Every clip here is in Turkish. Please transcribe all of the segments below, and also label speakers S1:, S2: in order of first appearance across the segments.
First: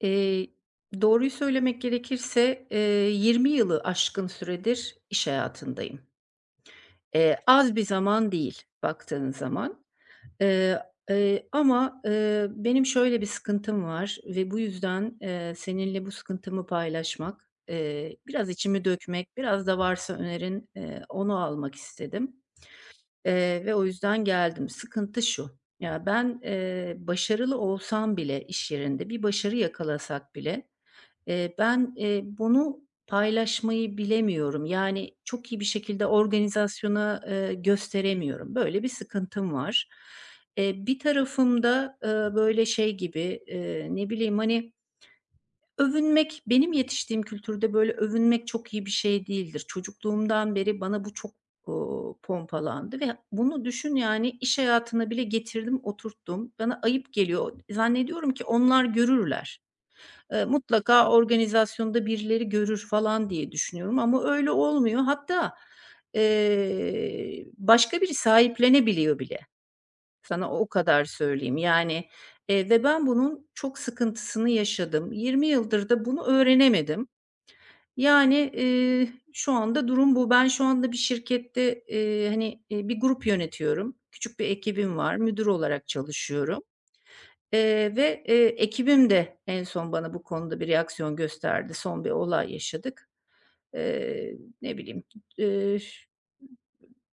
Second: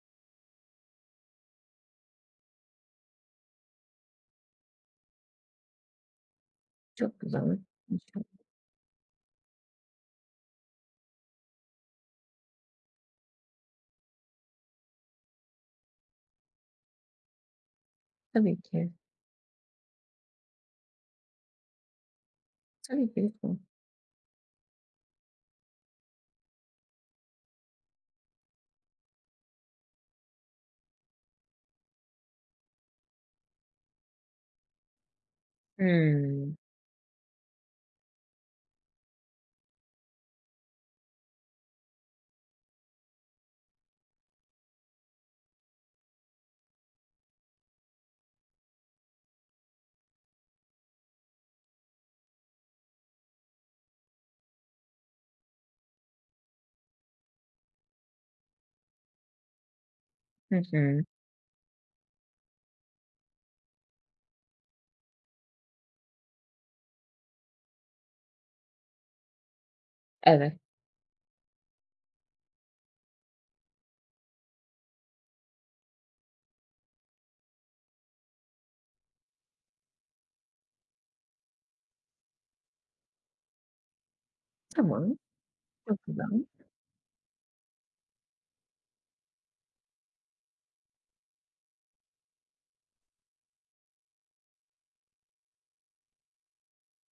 S1: Eee, Doğruyu söylemek gerekirse, 20 yılı aşkın süredir iş hayatındayım.
S2: Çok güzel.
S1: Az bir
S2: İnşallah.
S1: zaman değil baktığın zaman. Eee, ama, benim şöyle bir sıkıntım var ve bu yüzden, seninle bu sıkıntımı paylaşmak, biraz
S2: Tabii
S1: içimi
S2: ki.
S1: dökmek, biraz da varsa önerin, onu almak istedim,
S2: Tabii ki. Lütfen.
S1: ve o yüzden geldim. Sıkıntı şu: Ya, ben, başarılı olsam bile iş yerinde, bir başarı yakalasak bile. Ben, bunu paylaşmayı bilemiyorum. Yani, çok iyi bir şekilde
S2: Hımm.
S1: organizasyona, gösteremiyorum. Böyle bir sıkıntım var. Bir tarafımda böyle şey gibi, ne bileyim, hani, övünmek benim yetiştiğim kültürde böyle övünmek çok iyi bir şey değildir. Çocukluğumdan beri bana bu çok pompalandı ve bunu düşün, yani, iş hayatına bile getirdim, oturttum. Bana ayıp geliyor. Zannediyorum ki onlar görürler.
S2: Hı hı.
S1: Mutlaka organizasyonda birileri görür falan diye düşünüyorum ama öyle olmuyor. Hatta, başka biri sahiplenebiliyor bile. Sana
S2: Evet.
S1: o kadar söyleyeyim. Yani, ve ben bunun çok sıkıntısını yaşadım. 20 yıldır da bunu öğrenemedim. Yani, şu anda durum bu. Ben şu anda bir şirkette, hani, bir grup yönetiyorum. Küçük bir ekibim var.
S2: Tamam.
S1: Müdür olarak
S2: Çok güzel.
S1: çalışıyorum. Ve, ekibim de en son bana bu konuda bir reaksiyon gösterdi. Son bir olay yaşadık. Eee, Ne bileyim, ş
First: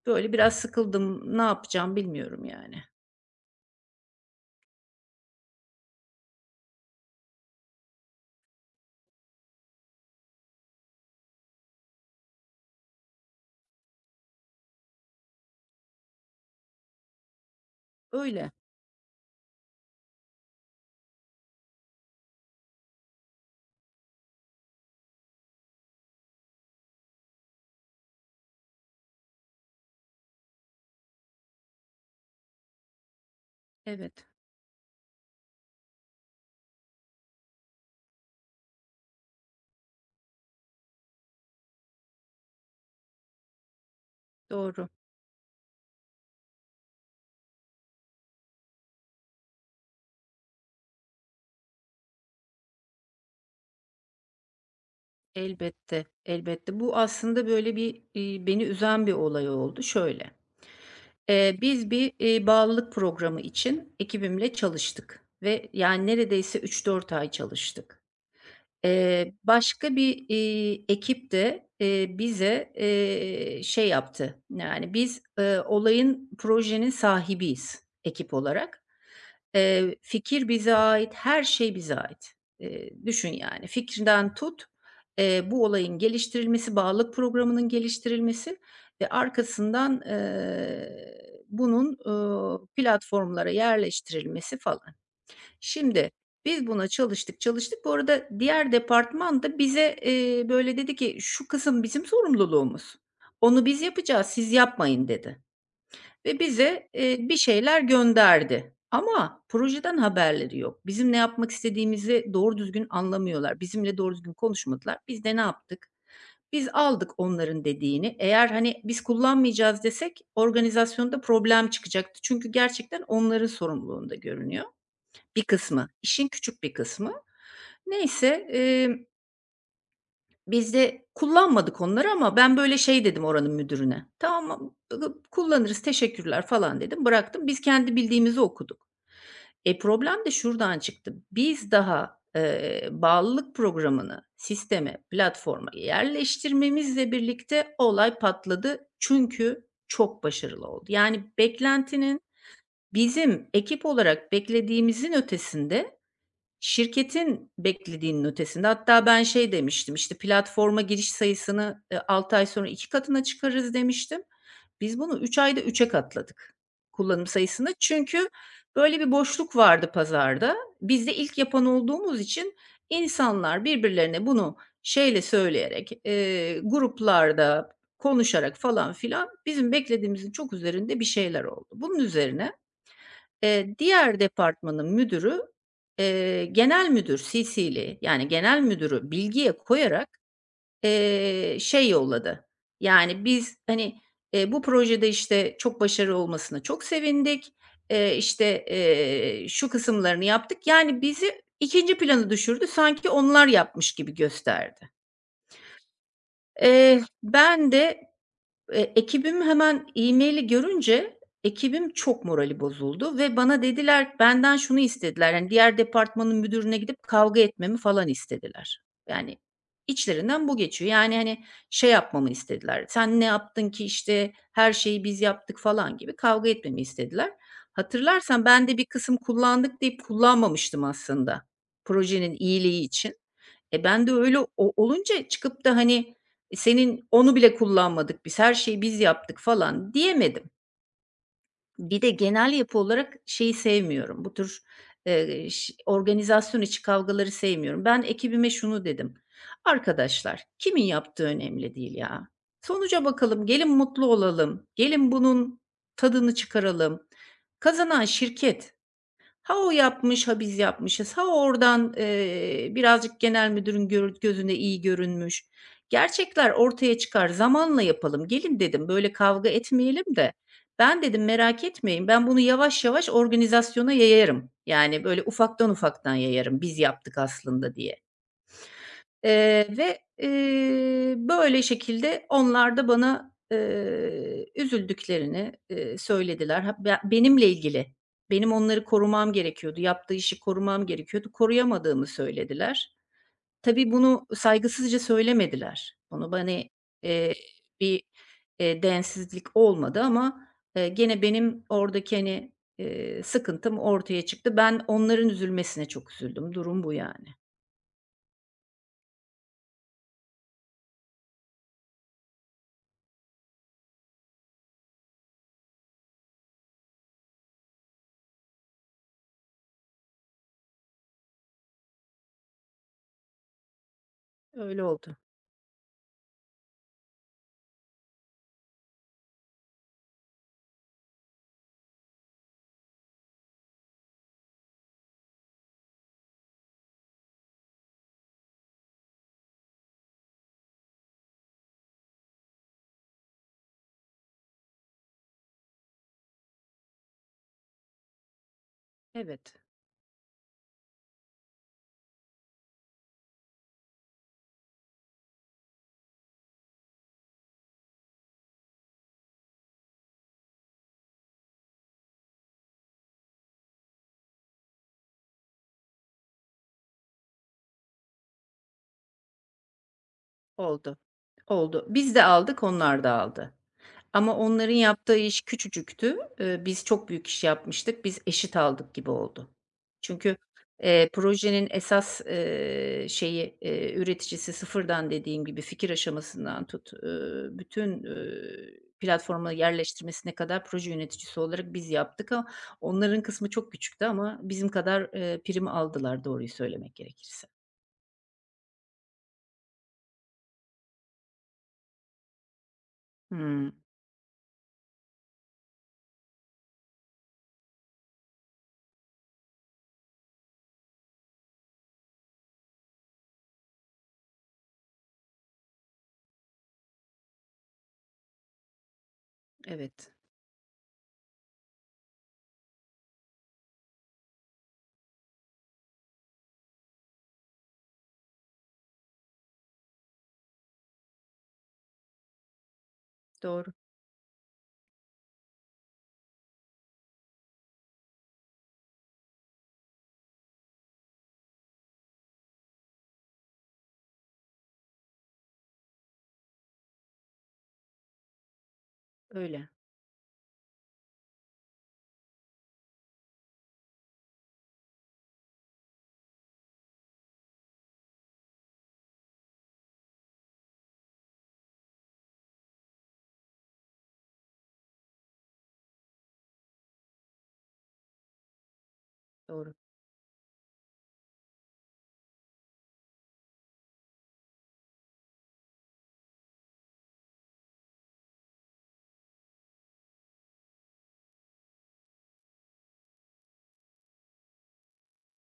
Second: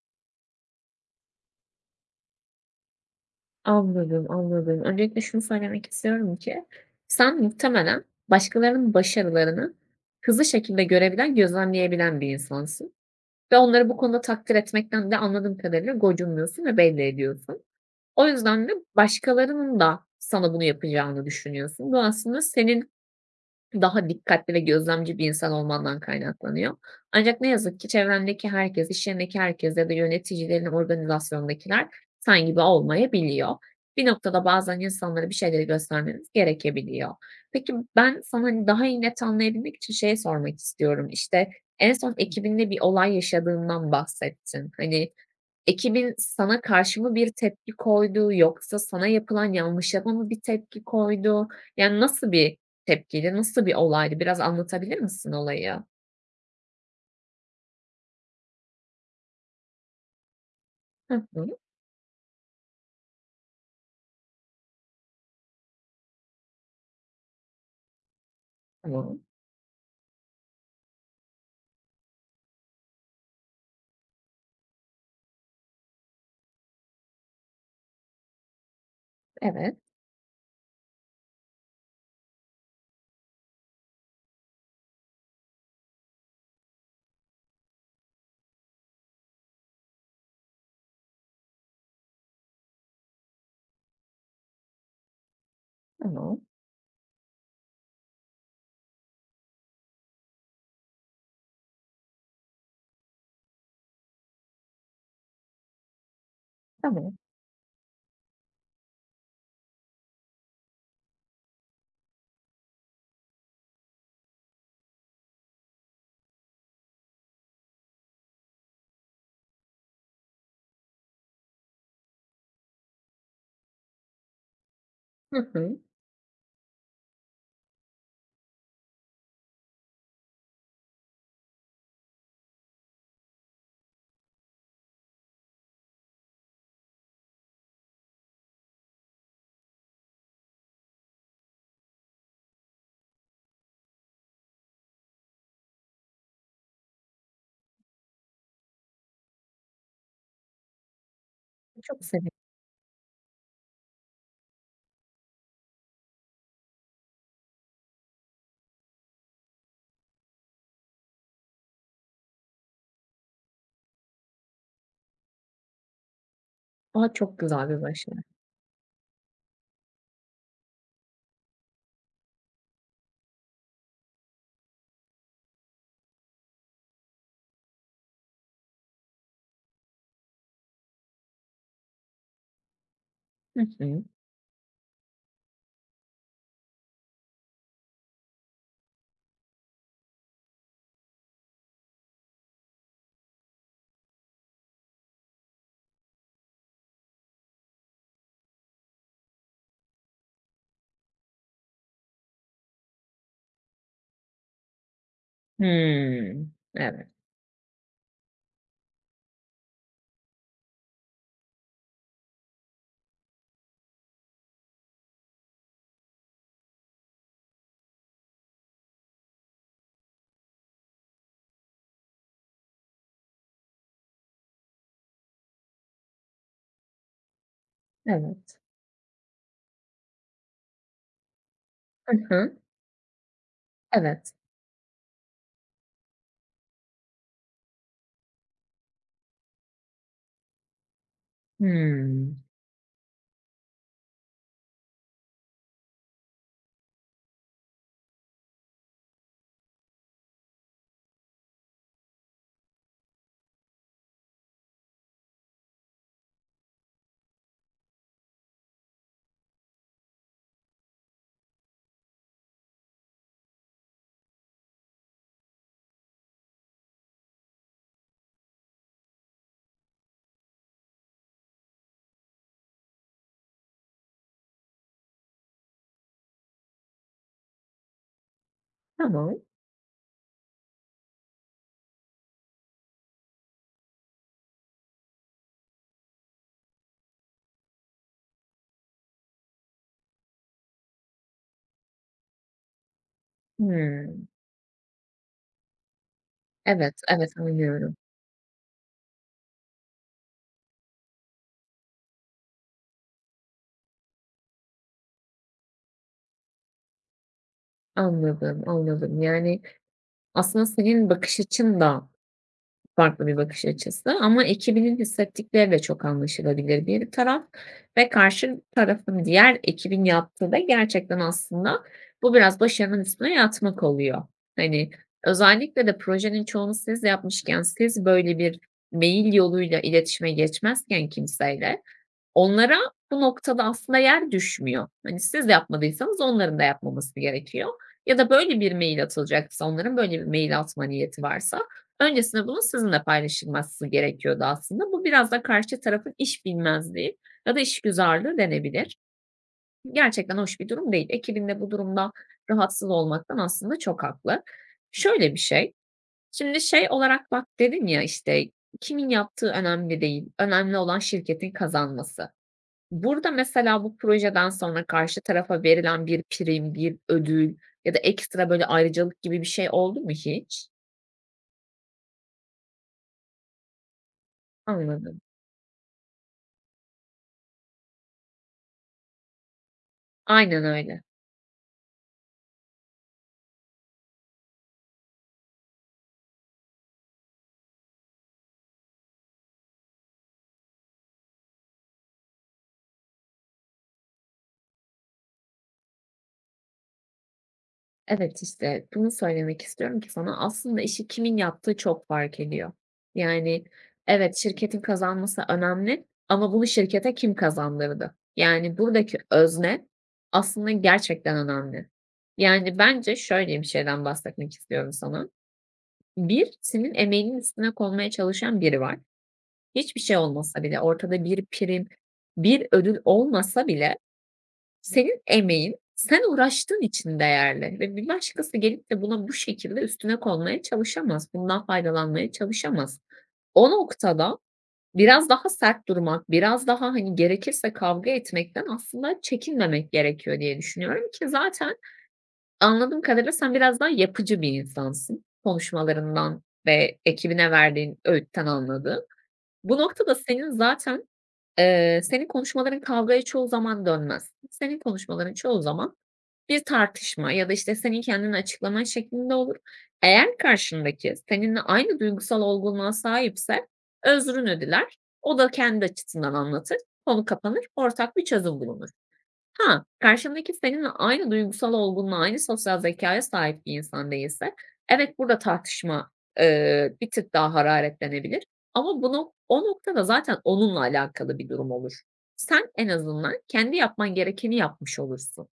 S1: böyle biraz sıkıldım. Ne yapacağım bilmiyorum yani.
S2: Anladım, anladım. Öncelikle şunu söylemek istiyorum ki sen muhtemelen başkalarının başarılarını hızlı şekilde görebilen, gözlemleyebilen bir insansın ve onları bu konuda takdir etmekten de anladığım kadarıyla gocunmuyorsun ve belli ediyorsun. O
S1: Öyle.
S2: yüzden de başkalarının da sana bunu yapacağını düşünüyorsun. Bu aslında senin daha dikkatli ve gözlemci bir insan olmandan kaynaklanıyor. Ancak ne yazık ki çevrendeki herkes, iş yerindeki herkes ya da yöneticilerin organizasyondakiler sen gibi olmayabiliyor. Bir
S1: Evet,
S2: noktada bazen insanlara bir şeyleri göstermeniz gerekebiliyor. Peki ben sana, hani, daha iyi net anlayabilmek için şey sormak istiyorum. İşte en son ekibinle bir olay yaşadığından bahsettin.
S1: doğru.
S2: Hani, ekibin sana karşı mı bir tepki koydu yoksa sana yapılan yanlışa mı bir tepki koydu? Yani nasıl bir tepkiydi, nasıl bir olaydı? Biraz anlatabilir misin olayı?
S1: Elbette, elbette. Bu aslında böyle bir beni üzen bir olay oldu. Şöyle,
S2: Hı hı.
S1: biz bir bağlılık programı için ekibimle çalıştık ve yani neredeyse 3-4 ay çalıştık.
S2: Tamam.
S1: Başka bir ekip de, bize, şey yaptı, yani, biz, olayın, projenin sahibiyiz ekip olarak.
S2: Evet.
S1: Fikir bize ait, her şey bize ait. Düşün yani, fikirden tut, bu olayın geliştirilmesi, bağlılık programının geliştirilmesi ve arkasından, bunun platformlara yerleştirilmesi falan. Şimdi
S2: Tamam.
S1: biz buna çalıştık, çalıştık. Bu arada diğer departman da bize, böyle dedi ki, "Şu kısım bizim sorumluluğumuz. Onu biz yapacağız, siz yapmayın." dedi ve bize,
S2: Tamam.
S1: bir şeyler gönderdi ama projeden haberleri yok. Bizim ne yapmak istediğimizi doğru düzgün anlamıyorlar. Bizimle doğru düzgün konuşmadılar. Biz de ne yaptık? Biz aldık onların dediğini. Eğer, hani, biz kullanmayacağız desek organizasyonda problem çıkacaktı. Çünkü gerçekten onların sorumluluğunda görünüyor. Bir
S2: Hı hı.
S1: kısmı, işin küçük bir kısmı. Neyse, biz de kullanmadık onları ama ben böyle şey dedim oranın müdürüne, "Tamam, kullanırız, teşekkürler." falan dedim, bıraktım. Biz kendi bildiğimizi okuduk. E, problem de şuradan çıktı. Biz daha, bağlılık programını sisteme, platforma yerleştirmemizle birlikte olay patladı. Çünkü çok başarılı oldu. Yani
S2: Çok
S1: beklentinin
S2: sevindim.
S1: bizim ekip olarak beklediğimizin ötesinde. Şirketin beklediğinin ötesinde. Hatta ben şey demiştim, işte, "Platforma giriş sayısını, 6 ay sonra 2 katına çıkarırız." demiştim. Biz bunu 3 ayda 3'e katladık
S2: A,
S1: kullanım
S2: çok güzel
S1: sayısını.
S2: bir başlangıç.
S1: Çünkü böyle bir boşluk vardı pazarda. Biz de ilk yapan olduğumuz için insanlar birbirlerine bunu şeyle söyleyerek, gruplarda konuşarak falan filan bizim beklediğimizin çok üzerinde bir şeyler oldu. Bunun üzerine
S2: Hı hı.
S1: Diğer departmanın müdürü, genel müdür CC'li, yani genel müdürü bilgiye koyarak, şey yolladı. Yani biz, hani, bu projede, işte, çok başarılı olmasına çok sevindik. İşte, şu kısımlarını yaptık. Yani bizi ikinci plana düşürdü. Sanki onlar yapmış gibi gösterdi.
S2: Hımm.
S1: Eee,
S2: Evet.
S1: ben de, Ekibim hemen e-mail'i görünce çok morali bozuldu ve bana dediler benden şunu istediler, yani diğer departmanın müdürüne gidip kavga etmemi falan istediler. Yani, içlerinden bu geçiyor. Yani, hani, şey yapmamı istediler, "Sen ne yaptın ki, işte, her şeyi biz yaptık." falan gibi kavga etmemi istediler. Hatırlarsan
S2: Evet.
S1: ben de bir kısım kullandık deyip kullanmamıştım aslında
S2: Hı
S1: projenin
S2: hı.
S1: iyiliği için. E, ben de
S2: Evet.
S1: öyle o olunca çıkıp da, hani, senin onu bile kullanmadık biz, her şeyi biz yaptık falan diyemedim. Bir de
S2: Hımm.
S1: genel yapı olarak şeyi sevmiyorum, bu tür, ş organizasyon içi kavgaları sevmiyorum. Ben ekibime şunu dedim: "Arkadaşlar, kimin yaptığı önemli değil ya. Sonuca bakalım, gelin mutlu olalım, gelin bunun tadını çıkaralım. Kazanan şirket. Ha o yapmış, ha biz yapmışız. Ha oradan, birazcık genel müdürün gözüne iyi görünmüş. Gerçekler ortaya çıkar, zamanla yapalım." "Gelin," dedim, "böyle kavga etmeyelim de ben," dedim, "merak etmeyin, ben bunu yavaş yavaş organizasyona yayarım. Yani böyle ufaktan ufaktan yayarım, biz yaptık aslında diye."
S2: Tamam.
S1: Ve, böyle şekilde onlar da bana, üzüldüklerini, söylediler. Ha be benimle ilgili, benim onları korumam gerekiyordu, yaptığı işi korumam gerekiyordu, koruyamadığımı söylediler. Tabii bunu
S2: Hımm.
S1: saygısızca söylemediler. Bunu bana,
S2: Evet, evet
S1: eee,
S2: anlıyorum.
S1: bir, densizlik olmadı ama, gene benim oradaki, hani, sıkıntım ortaya çıktı. Ben onların üzülmesine çok üzüldüm. Durum bu yani.
S2: Anladım, anladım. Yani aslında senin bakış açın da farklı bir bakış açısı ama ekibinin hissettikleri de çok anlaşılabilir bir taraf ve karşı tarafın diğer ekibin yaptığı da gerçekten aslında bu biraz başarının üstüne yatmak oluyor.
S1: Öyle
S2: Hani,
S1: oldu.
S2: özellikle de projenin çoğunu siz yapmışken, siz böyle bir mail yoluyla iletişime geçmezken kimseyle, onlara bu noktada aslında yer düşmüyor. Hani siz yapmadıysanız onların da yapmaması gerekiyor ya da böyle bir mail atılacaksa, onların böyle bir mail atma niyeti varsa öncesinde bunun sizinle paylaşılması gerekiyordu aslında. Bu biraz da karşı tarafın iş bilmezliği ya da işgüzarlığı denebilir.
S1: Evet,
S2: Gerçekten hoş bir durum değil. Ekibin de bu durumda rahatsız olmaktan aslında çok haklı. Şöyle bir şey, şimdi şey olarak bak dedin ya, işte, kimin yaptığı önemli değil, önemli olan şirketin kazanması. Burada mesela bu projeden sonra karşı tarafa verilen bir prim, bir ödül ya da ekstra böyle ayrıcalık gibi bir şey oldu mu hiç?
S1: oldu, oldu. Biz de aldık, onlar da aldı. Ama onların yaptığı
S2: Anladım.
S1: iş küçücüktü. Biz çok büyük iş yapmıştık. Biz eşit aldık gibi oldu. Çünkü,
S2: Aynen öyle.
S1: projenin esas, şeyi, üreticisi sıfırdan dediğim gibi fikir aşamasından tut bütün platforma yerleştirmesine kadar proje yöneticisi olarak biz yaptık ama onların kısmı çok küçüktü ama bizim kadar, prim aldılar doğruyu söylemek gerekirse.
S2: Evet, işte bunu söylemek istiyorum ki sana aslında işi kimin yaptığı çok fark ediyor. Yani
S1: Hımm.
S2: evet, şirketin kazanması önemli ama bunu şirkete kim kazandırdı? Yani buradaki özne aslında gerçekten önemli. Yani bence şöyle bir şeyden bahsetmek istiyorum sana. 1 senin emeğinin üstüne konmaya çalışan biri var. Hiçbir
S1: Evet,
S2: şey olmasa bile, ortada bir prim, bir ödül olmasa bile senin emeğin, sen uğraştığın için değerli ve bir başkası gelip de buna bu şekilde üstüne konmaya çalışamaz. Bundan faydalanmaya çalışamaz. O
S1: doğru.
S2: noktada biraz daha sert durmak, biraz daha, hani, gerekirse kavga etmekten aslında çekinmemek gerekiyor diye düşünüyorum ki zaten anladığım kadarıyla sen biraz daha yapıcı bir insansın. Konuşmalarından ve ekibine verdiğin öğütten anladım.
S1: Öyle,
S2: Bu noktada senin zaten, senin konuşmaların kavgaya çoğu zaman dönmez. Senin konuşmaların çoğu zaman bir tartışma ya da, işte, senin kendini açıklaman şeklinde olur. Eğer karşındaki seninle aynı duygusal olgunluğa sahipse özrünü diler. O da kendi açısından anlatır. Konu kapanır, ortak bir çözüm bulunur.
S1: doğru.
S2: Ha, karşındaki seninle aynı duygusal olgunluğa, aynı sosyal zekaya sahip bir insan değilse, evet, burada tartışma, bir tık daha hararetlenebilir ama bu nok o noktada zaten onunla alakalı bir durum olur. Sen en azından kendi yapman gerekeni yapmış olursun.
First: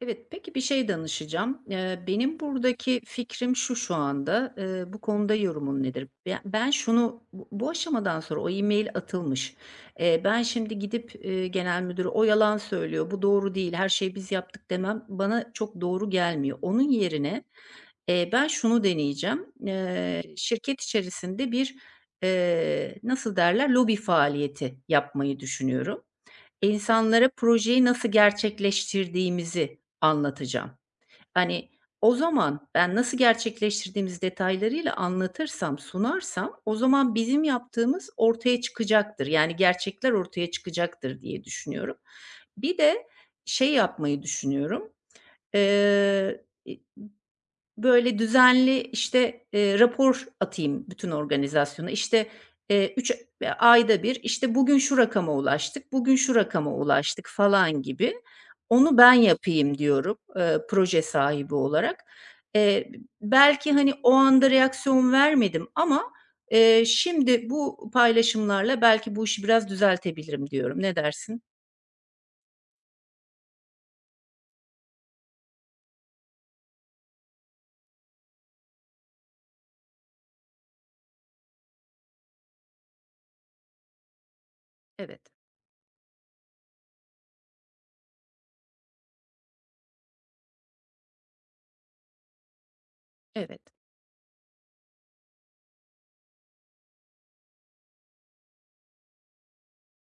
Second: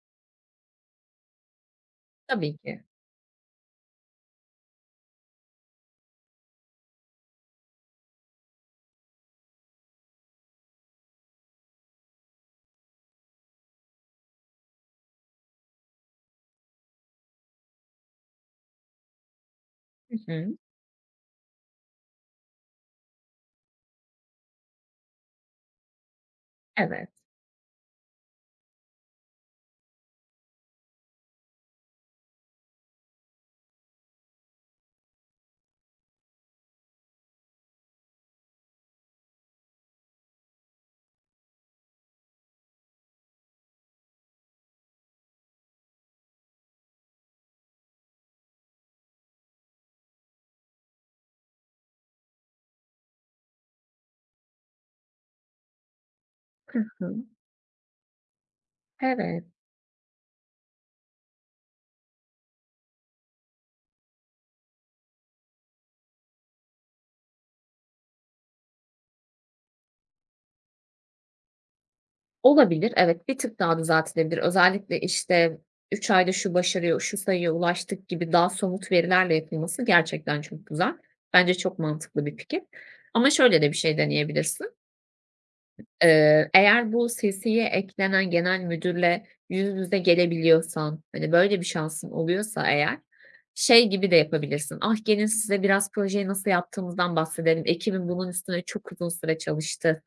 S1: Evet, peki bir şey danışacağım. Benim
S2: Tabii ki.
S1: buradaki fikrim şu anda, bu konuda yorumun nedir? Ben şunu bu aşamadan sonra o e-mail atılmış. Ben şimdi gidip genel müdüre o yalan söylüyor, bu doğru değil, her şeyi biz yaptık demem bana çok doğru gelmiyor. Onun yerine ben şunu deneyeceğim.
S2: Hı hı.
S1: Şirket içerisinde bir nasıl derler lobi faaliyeti yapmayı düşünüyorum.
S2: Evet.
S1: İnsanlara projeyi nasıl gerçekleştirdiğimizi anlatacağım. Hani, o zaman ben nasıl gerçekleştirdiğimiz detaylarıyla anlatırsam, sunarsam o zaman bizim yaptığımız ortaya çıkacaktır. Yani gerçekler ortaya çıkacaktır diye düşünüyorum. Bir de şey yapmayı düşünüyorum. Eee, e Böyle düzenli, işte, rapor atayım bütün organizasyona. İşte, 3 ayda bir işte, bugün şu rakama ulaştık, bugün şu rakama
S2: Hı hı.
S1: ulaştık falan gibi. Onu ben
S2: Evet.
S1: yapayım diyorum, proje sahibi olarak. Eee, Belki, hani, o anda reaksiyon vermedim ama, şimdi bu paylaşımlarla belki bu işi biraz düzeltebilirim diyorum. Ne dersin?
S2: Olabilir, evet, bir tık daha da düzeltilebilir. Özellikle, işte, 3 ayda şu başarıya, şu sayıya ulaştık gibi daha somut verilerle yapılması gerçekten çok güzel. Bence çok mantıklı bir fikir. Ama şöyle de bir şey deneyebilirsin.
S1: Evet,
S2: Eğer bu CC'ye eklenen genel müdürle yüz yüze gelebiliyorsan, hani, böyle bir şansın oluyorsa eğer,
S1: evet,
S2: şey gibi de yapabilirsin. "Ah, gelin size biraz projeyi nasıl yaptığımızdan bahsedelim. Ekibim bunun üstüne çok uzun süre çalıştı."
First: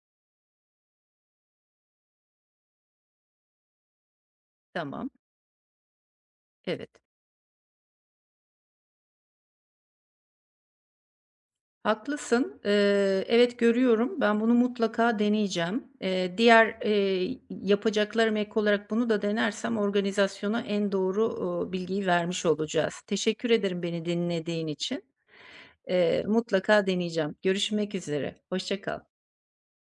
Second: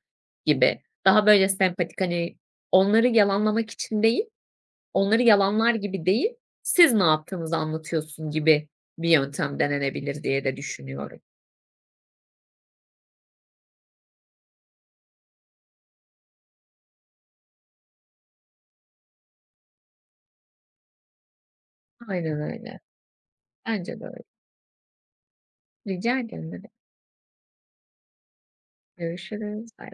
S2: gibi. Daha böyle sempatik, hani, onları yalanlamak için değil,
S1: tamam,
S2: onları yalanlar gibi değil,
S1: evet.
S2: siz ne yaptığınızı anlatıyorsun gibi bir yöntem denenebilir diye de düşünüyorum.
S1: Haklısın. Evet, görüyorum. Ben bunu mutlaka deneyeceğim. Diğer, yapacaklarıma ek olarak bunu da denersem organizasyona en doğru bilgiyi
S2: Aynen
S1: vermiş
S2: öyle.
S1: olacağız. Teşekkür ederim
S2: Bence de
S1: beni
S2: öyle.
S1: dinlediğin için.
S2: Rica ederim. Ne demek.
S1: Mutlaka deneyeceğim. Görüşmek üzere. Hoşça kal.
S2: Görüşürüz. Bay